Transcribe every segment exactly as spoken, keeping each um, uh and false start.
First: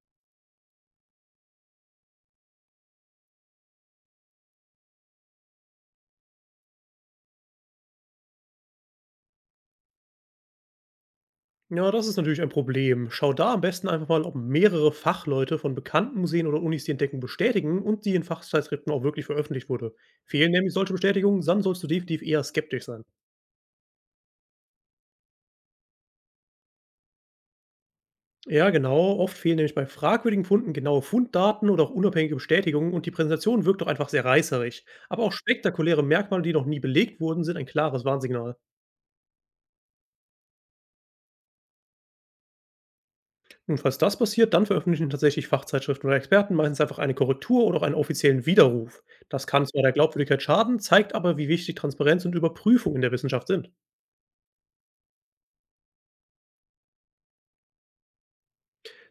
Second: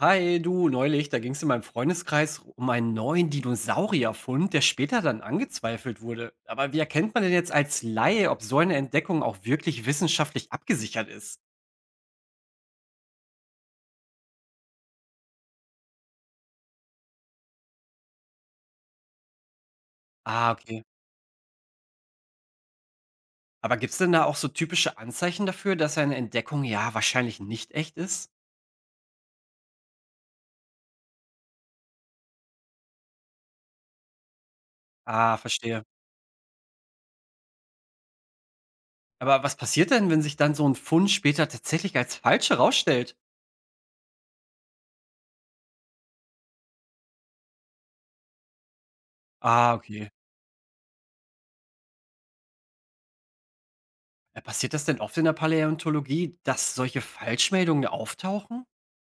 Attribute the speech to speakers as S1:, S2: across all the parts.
S1: Hi, du, neulich, da ging es in meinem Freundeskreis um einen neuen Dinosaurierfund, der später dann angezweifelt wurde. Aber wie erkennt man denn jetzt als Laie, ob so eine Entdeckung auch wirklich wissenschaftlich abgesichert ist?
S2: Ja, das ist natürlich ein Problem. Schau da am besten einfach mal, ob mehrere Fachleute von bekannten Museen oder Unis die Entdeckung bestätigen und die in Fachzeitschriften auch wirklich veröffentlicht wurde.
S1: Ah,
S2: Fehlen nämlich
S1: okay.
S2: solche Bestätigungen, dann sollst du definitiv eher skeptisch sein.
S1: Aber gibt es denn da auch so typische Anzeichen dafür, dass eine Entdeckung ja wahrscheinlich nicht echt ist?
S2: Ja, genau. Oft fehlen nämlich bei fragwürdigen Funden genaue Funddaten oder auch unabhängige Bestätigungen und die Präsentation wirkt doch einfach sehr reißerig. Aber auch
S1: Ah, verstehe.
S2: spektakuläre Merkmale, die noch nie belegt wurden, sind ein klares Warnsignal.
S1: Aber was passiert denn, wenn sich dann so ein Fund später tatsächlich als falsch herausstellt?
S2: Und falls das passiert, dann veröffentlichen tatsächlich Fachzeitschriften oder Experten meistens einfach eine Korrektur oder auch einen offiziellen Widerruf. Das kann
S1: Ah,
S2: zwar der
S1: okay.
S2: Glaubwürdigkeit schaden, zeigt aber, wie wichtig Transparenz und Überprüfung in der Wissenschaft sind.
S1: Äh, Passiert das denn oft in der Paläontologie, dass solche Falschmeldungen auftauchen?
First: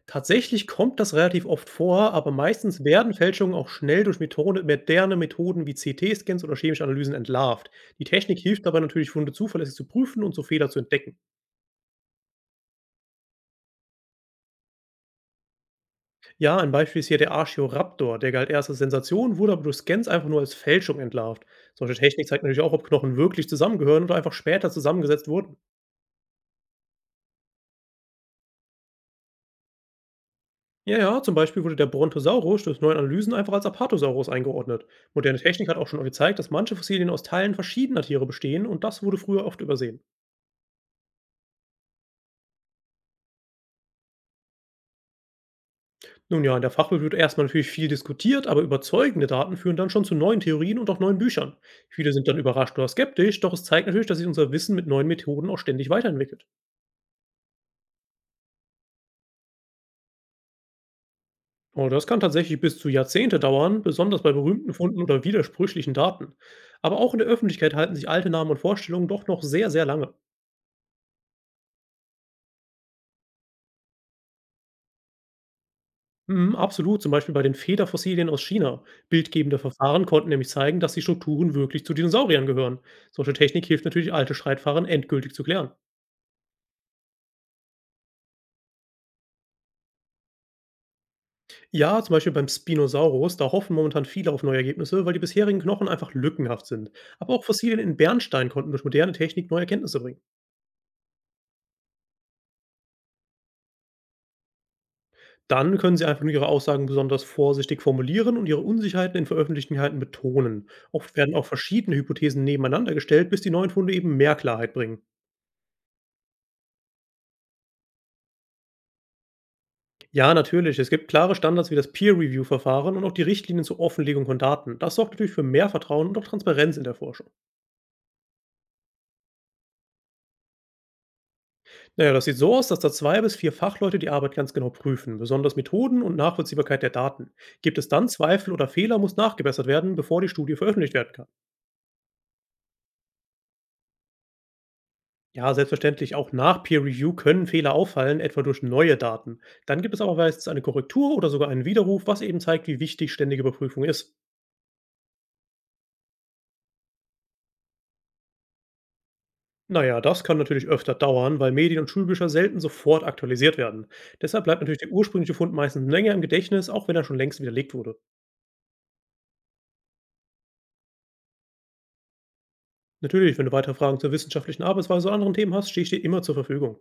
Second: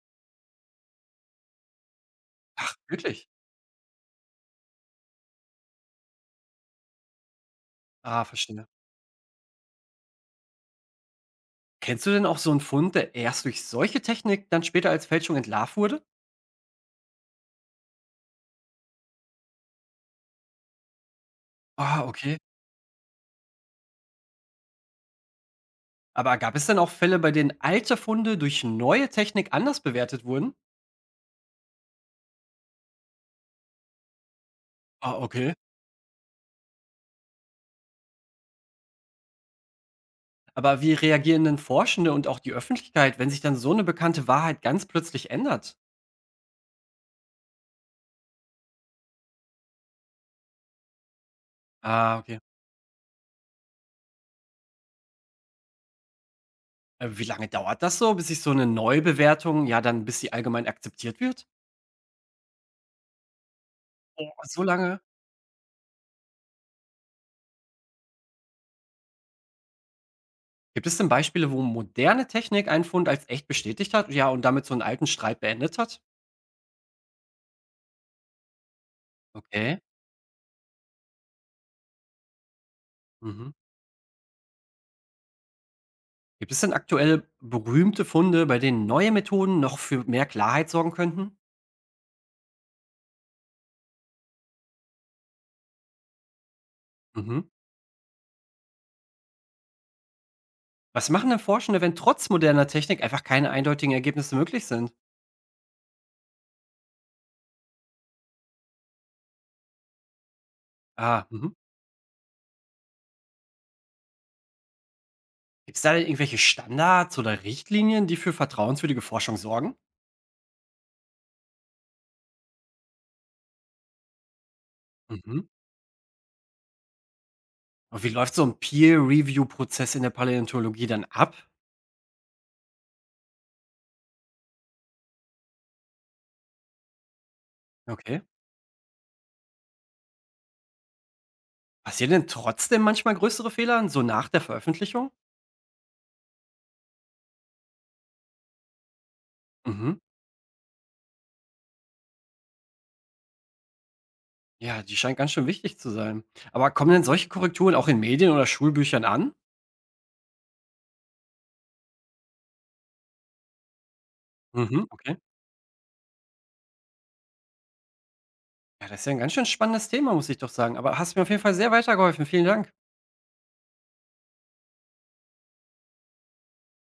S2: Tatsächlich kommt das relativ oft vor, aber meistens werden
S1: Wirklich?
S2: Fälschungen auch schnell durch Methode, moderne Methoden wie C T-Scans oder chemische Analysen entlarvt. Die
S1: Ah,
S2: Technik hilft
S1: verstehe.
S2: dabei natürlich, Funde zuverlässig zu prüfen und so Fehler zu entdecken.
S1: Kennst du denn auch so 'n Fund, der erst durch solche Technik dann später als Fälschung entlarvt wurde?
S2: Ja, ein Beispiel ist hier der Archaeoraptor, der galt erst als Sensation, wurde aber durch Scans einfach nur als Fälschung entlarvt. Solche
S1: Ah,
S2: Technik
S1: okay.
S2: zeigt natürlich auch, ob Knochen wirklich zusammengehören oder einfach später zusammengesetzt wurden.
S1: Aber gab es denn auch Fälle, bei denen alte Funde durch neue Technik anders bewertet wurden?
S2: Ja, ja, zum Beispiel wurde der Brontosaurus durch neue Analysen einfach als Apatosaurus eingeordnet.
S1: Ah,
S2: Moderne
S1: okay.
S2: Technik hat auch schon gezeigt, dass manche Fossilien aus Teilen verschiedener Tiere bestehen und das wurde früher oft übersehen.
S1: Aber wie reagieren denn Forschende und auch die Öffentlichkeit, wenn sich dann so 'ne bekannte Wahrheit ganz plötzlich ändert?
S2: Nun ja, in der Fachwelt wird erstmal natürlich viel diskutiert, aber überzeugende Daten führen dann schon zu neuen Theorien und auch neuen Büchern. Viele
S1: Ah,
S2: sind
S1: okay.
S2: dann überrascht oder skeptisch, doch es zeigt natürlich, dass sich unser Wissen mit neuen Methoden auch ständig weiterentwickelt.
S1: Äh, wie lange dauert das so, bis sich so 'ne Neubewertung ja dann bis sie allgemein akzeptiert wird?
S2: Oh, das kann tatsächlich bis zu Jahrzehnte dauern, besonders
S1: Oh,
S2: bei
S1: so
S2: berühmten
S1: lange?
S2: Funden oder widersprüchlichen Daten. Aber auch in der Öffentlichkeit halten sich alte Namen und Vorstellungen doch noch sehr, sehr lange.
S1: Gibt es denn Beispiele, wo moderne Technik einen Fund als echt bestätigt hat, ja, und damit so 'n alten Streit beendet hat?
S2: Mhm, absolut, zum Beispiel bei den Federfossilien aus China. Bildgebende
S1: Okay.
S2: Verfahren konnten nämlich zeigen, dass die Strukturen wirklich zu Dinosauriern gehören. Solche
S1: Mhm.
S2: Technik hilft natürlich, alte Streitfahren endgültig zu klären.
S1: Gibt es denn aktuell berühmte Funde, bei denen neue Methoden noch für mehr Klarheit sorgen könnten?
S2: Ja, zum Beispiel beim Spinosaurus, da hoffen momentan viele auf neue Ergebnisse, weil die bisherigen Knochen einfach lückenhaft sind. Aber
S1: Mhm.
S2: auch Fossilien in Bernstein konnten durch moderne Technik neue Erkenntnisse bringen.
S1: Was machen denn Forschende, wenn trotz moderner Technik einfach keine eindeutigen Ergebnisse möglich sind?
S2: Dann können Sie einfach nur Ihre Aussagen besonders vorsichtig formulieren und Ihre Unsicherheiten in veröffentlichten Inhalten betonen. Oft
S1: Ah,
S2: werden auch
S1: mhm.
S2: verschiedene Hypothesen nebeneinander gestellt, bis die neuen Funde eben mehr Klarheit bringen.
S1: Gibt es da denn irgendwelche Standards oder Richtlinien, die für vertrauenswürdige Forschung sorgen?
S2: Ja, natürlich, es gibt klare Standards wie das Peer-Review-Verfahren und auch die Richtlinien zur Offenlegung von Daten. Das sorgt natürlich
S1: Mhm.
S2: für mehr Vertrauen und auch Transparenz in der Forschung.
S1: Und wie läuft so ein Peer-Review-Prozess in der Paläontologie dann ab?
S2: Naja, das sieht so aus, dass da zwei bis vier Fachleute die Arbeit ganz genau prüfen, besonders Methoden und Nachvollziehbarkeit der Daten. Gibt es dann
S1: Okay.
S2: Zweifel oder Fehler, muss nachgebessert werden, bevor die Studie veröffentlicht werden kann.
S1: Passieren denn trotzdem manchmal größere Fehler, so nach der Veröffentlichung?
S2: Ja, selbstverständlich. Auch nach Peer Review können Fehler auffallen, etwa durch neue Daten. Dann gibt
S1: Mhm.
S2: es aber meistens eine Korrektur oder sogar einen Widerruf, was eben zeigt, wie wichtig ständige Überprüfung ist.
S1: Ja, die scheint ganz schön wichtig zu sein. Aber kommen denn solche Korrekturen auch in Medien oder Schulbüchern an?
S2: Naja, das kann natürlich öfter dauern, weil Medien und Schulbücher selten sofort aktualisiert werden. Deshalb bleibt natürlich
S1: Mhm,
S2: der
S1: okay.
S2: ursprüngliche Fund meistens länger im Gedächtnis, auch wenn er schon längst widerlegt wurde.
S1: Ja, das ist ja 'n ganz schön spannendes Thema, muss ich doch sagen. Aber hast mir auf jeden Fall sehr weitergeholfen. Vielen Dank.
S2: Natürlich, wenn du weitere Fragen zur wissenschaftlichen Arbeitsweise oder anderen Themen hast, stehe ich dir immer zur Verfügung.